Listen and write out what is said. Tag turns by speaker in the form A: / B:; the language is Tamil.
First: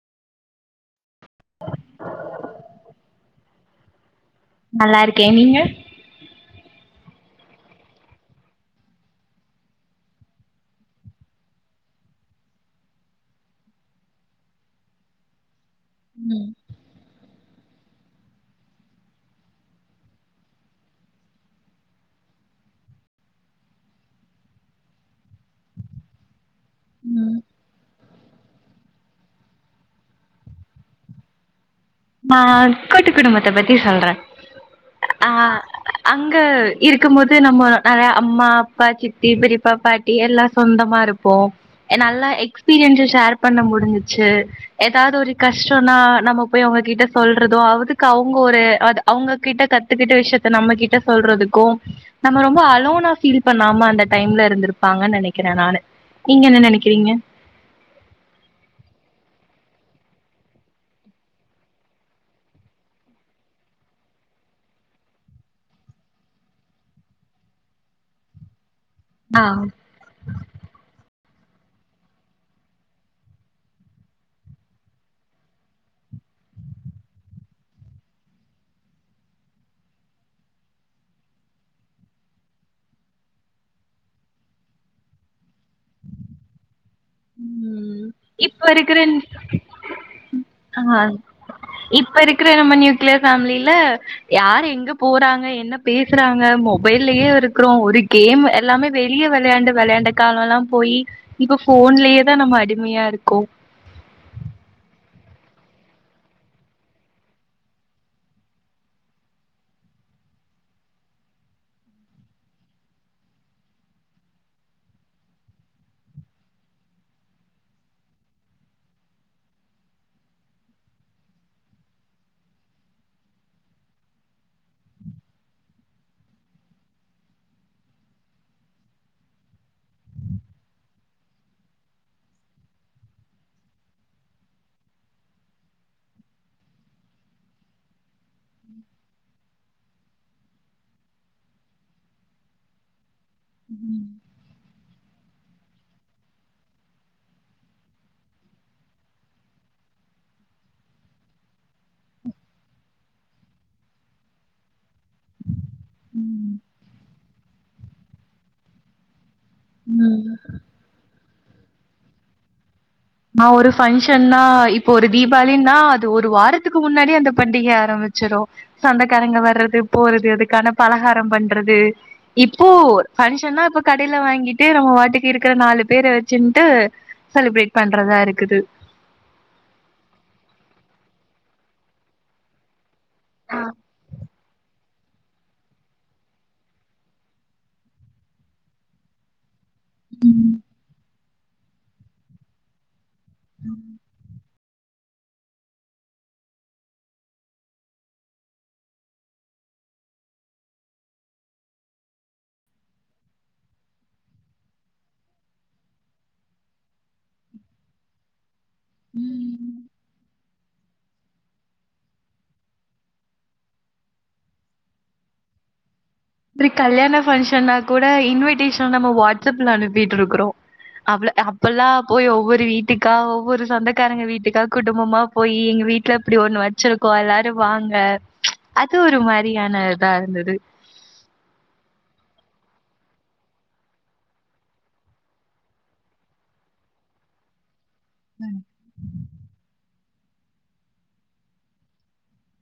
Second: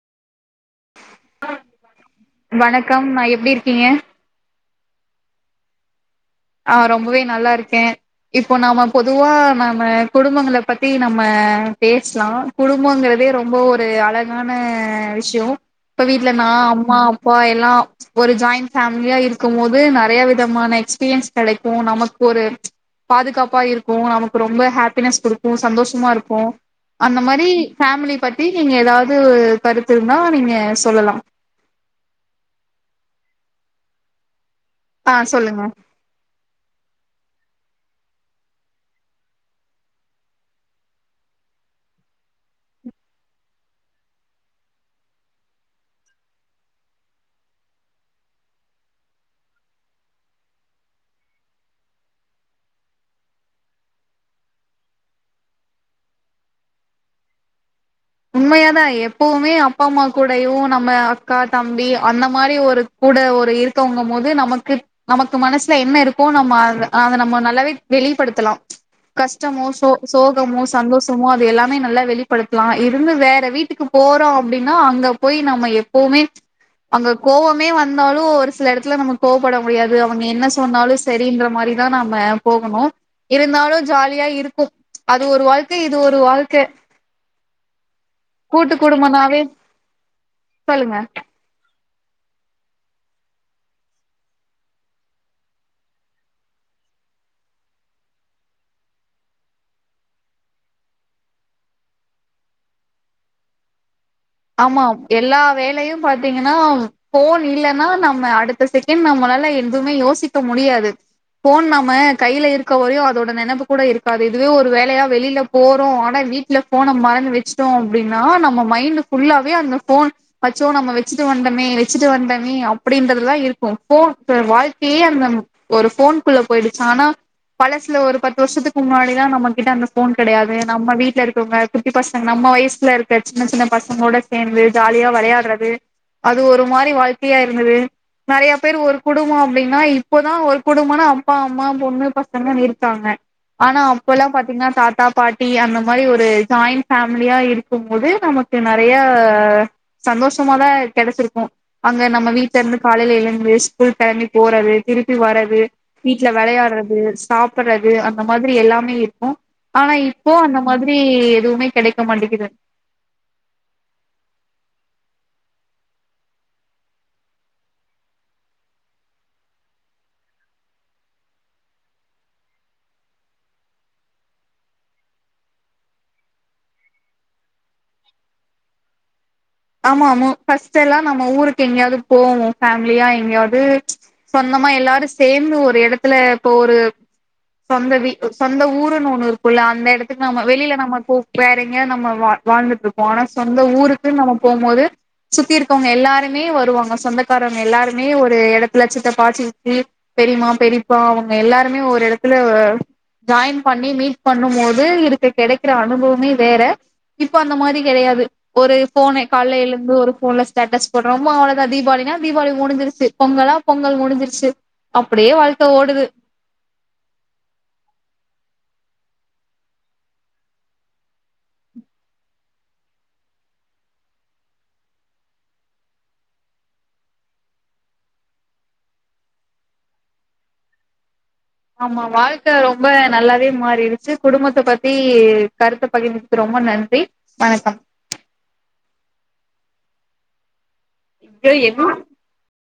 A: வணக்கம் நா எப்டி இருக்கீங்க
B: நல்லா இருக்கே நீங்க
A: ஆ ரொம்பவே நல்லா இருக்கே இப்போ நாம பொதுவா நாம குடும்பங்கள பத்தி நம்ம பேஸ்லா குடும்போங்கறதே ரொம்போ ஒரு அழகான விஷ்யோ இப்ப வீட்ல
B: ம்
A: நா அம்மா அப்பா எல்லா ஒரு ஜாயிண்ட் ஃபேமிலியா இருக்கும் போது நறையா விதமான எக்ஸ்பீரியன்ஸ் கெடைக்கோ நமக்கு ஒரு பாதுகாப்பா இருக்கு நமக்கு ரொம்ப ஹாப்பினஸ் குடுக்கு சந்தோஷமா இருக்கு அந்த
B: ம்
A: மாரி ஃபேமிலி பத்தி நீங்க எதாவது ஒரு கருத்து இருந்தா நீங்க சொல்லலா
B: நா கூட்டு குடும்பத்த பத்தி சொல்றே ஆ அங்க இருக்கும்போது நம்ம நெறயா அம்மா அப்பா சித்தி பெரியப்பா பாட்டி எல்லா சொந்தமா இருப் ப்போ நல்லா எக்ஸ்பீரியன்ஸு ஷேர் பண்ண முடிஞ்சிச்சு எதாது ஒரு கஷ்டோன்னா நம்ம போய் அவுங்க கிட்ட சொல்றது அதுக்கு அவுங்க ஒரு அ அவுங்க கிட்ட கத்துக்கிட்ட விஷயத்த நம்ம கிட்ட சொல்றதுக்கோ நம்ம ரொம்ப அலோனா ஃபீல் பண்ணாம அந்த டைம்ல இருந்திருப்பாங்கன் நெனைக்கிறே நானு நீங்க என்ன நெனைக்கிறீங்க
A: உண்மையாதா எப்பவுமே அப்பா அம்மா கூடையு நம்ம அக்கா தம்பி அந்த மாரி ஒரு கூட ஒரு இருக்கவங்கமோது நமக்கு நமக்கு மனசுல என்ன இருக்கோ நம்ம அத அத நம்ம நல்லாவே வெளிப்படுத்தலா
B: ஆ
A: கஸ்டமோ சோ சோகமோ சந்தோஷமோ அது எல்லாமே நல்லா வெளிப்படுத்லா இருந்து வேற வீட்டுக்கு போறோ அப்டின்னா அங்க போய் நம்ம எப்பவுமே அங்க கோவமே வந்தாலு ஒரு சில எடத்துல நம்ம கோவப்பட முடியாது அவங்க என்ன சொன்னாலு செரின்ற மாரிதான் நாம போகணு இருந்தாலு ஜாலியா இருக்கு அது ஒரு வாழ்க்க இது ஒரு வாழ்க்க
B: ம் இப்ப
A: கூட்டு
B: இருக்கிற
A: குடும்பனாவே சொல்லுங்க
B: ஆ இப்ப இருக்கிற நம்ம நியூக்ளியர் ஃபேம்லில யாரு எங்க போறாங்க என்ன பேசுறாங்க மொபைல்லயே இருக்கிறோ ஒரு கேம் எல்லாமே வெளிய வெளயாண்டு வெளயாண்ட காலொல்லா போயி இப்ப ஃபோன்லயேதா நம்ம அடிமையா இருக்கோ
A: ஆமா எல்லா வேலையு பாத்தீங்கன்னா ஃபோன் இல்லனா நம்ம அடுத்த செகண் நம்மளால எதுவுமே யோசிக்க முடியாது போன் நம்ம கையில இருக்க வரையு அதோட நெனப்பு கூட இருக்காது இதுவே ஒரு வேலையா வெளில போறோ ஆனா வீட்ல ஃபோன மறந்து வெச்சுட்டோ அப்டின்னா நம்ம மைண்டு ஃபுல்லாவே அந்த ஃபோன் அச்சோ நம்ம வெச்சுட்டு வந்தமே வெச்சுட்டு வந்தமே அப்படின்றதுல்தா இருக்கு போ க வாழ்க்கியே அந்த ஒரு ஃபோன்க்குள்ள போயிடுச் ஆனா பழசுல ஒரு பத்து வருஷத்துக்கு முன்னாடிலா நம்ம கிட்ட அந்த ஃபோன் கெடையாது நம்ம வீட்ல இருக்கவங்க குட்டி பசங்க நம்ம வயசுல இருக்க சின்ன சின்ன பசங்களோட சேந்து ஜாலியா வெளயாட்றது அது ஒரு மாரி வாழ்க்கையா இருந்தது நெறைய பேரு ஒரு குடும்போ அப்டினா இப்பதா ஒரு குடும்பன அப்பா அம்மா பொண்ணு பசங்கன் இருக்காங்க ஆனா அப்பல்லாம் பாத்தீங்ன்னா தாத்தா பாட்டி அந்த மாரி ஒரு ஜாயின் பேமிலியா இருக்கும் போது நமக் கு நெறைய சந்தோஷமாதா கெடைச்சிருக்கு அங்க நம்ம வீட்ல இருந்து காலையில எழுந்து ஸ்கூல் கெளம்பி போறது திருப்பி வரது வீட்ல
B: ம்
A: வெளையாடுறது சாப்புறது அந்த மாதிரி எல்லாமே இர்க்கு ஆனா இப்போ அந்த மாதிரி எதுவுமே கெடைக்க மாட்டிக்கிது
B: நா ஒரு ஃபங்க்ஷன்னா இப்போ ஒரு தீபாவளின்னா அது ஒரு வாரத்துக்கு முன்னாடியே அந்த பண்டிக ஆரம்பிச்சிரு சொந்தக்காரங்க வர்றது போறது அதுக்கான பலகாரம் பண்றது இப்போ ஃபங்க்ஷன்னா இப்ப கடையில வாங்கிட்டு நம்ம வாட்டுக்கு இருக்கிற நாலு பேர வெச்சின்ட்டு செலப்ரேட் பண்றதா இருக்குது
A: ஆமா ஆமா ஃபஸ்ட்டெல்லா நம்ம ஊருக்கு எங்கேயாவ்து போவோ ஃபேமிலியா
B: ஆ
A: எங்கேயாவ்து சொந்தமா எல்லாரு சேந்து ஒரு எடத்துல இப்போ ஒரு சொந்த வீ ஒ சொந்த ஊருன்னு ஒண்ணு இரு க்குல்ல அந்த எடத்துக்கு நம்ம வெளியில நம்ம இப்போ கேரின்கா நம்ம வா வாழ்ந்துட்ருக்கோ ஆனா சொந்த ஊருக்கு நம போம்போது சுத்தி இருக்கவ்ங்க எல்லாருமே வருவாங்க சொந்தக்காரங்க எல்லாருமே ஒரு எடத்துல சித்தப்பா சித்தி பெரிம்மா பெரிப்பா அவங்க எல்லாருமே ஒரு எடத்துல ஆ ஜாயின் பண்ணி மீட் பண்ணும்மோது இதுக்கு கடைக்குற அனுபவமே வேற இப்ப அந்தமாரி கடையாது ஒரு ஃபோன்னு கால்ல எழுந்து ஒரு ஃபோன்ல ஸ்டேட்டஸ் போட்றோமோ அவ்வளதா தீபாவளினா தீபாவளி முடிஞ்சிருச்சு பொங்கலா பொங்கல் முடிஞ்சிருச்சு அப்படியே வாழ்க்க ஓடுது
B: கல்யாண பங்க்ஷன்னா கூட இன்விடேஷன் நம்ம வாட்ஸ் அப்ல அனுப்பிட்ருக்குறோ அவள அப்பல்லா போய் ஒவ்வொரு வீட்டுக்கா ஒவ்வொரு சொந்தக்காரங்க வீட்டுக்கா குடும்பமா போயி எங்க வீட்ல இப்டி ஒன்னு வெச்சிருக்கோ எல்லாரு வாங்க அது ஒருமாரியான இதா இருந்தது
A: ஆமா வாழ்க்க ரொம்ப நல்லாவே மாரிருச்சு குடும்பத்த பத்தி கருத்த பகிர்ந்து ரொம்ப நன்றி வணக்கம்
B: ம்
A: ஆ [unintelligible]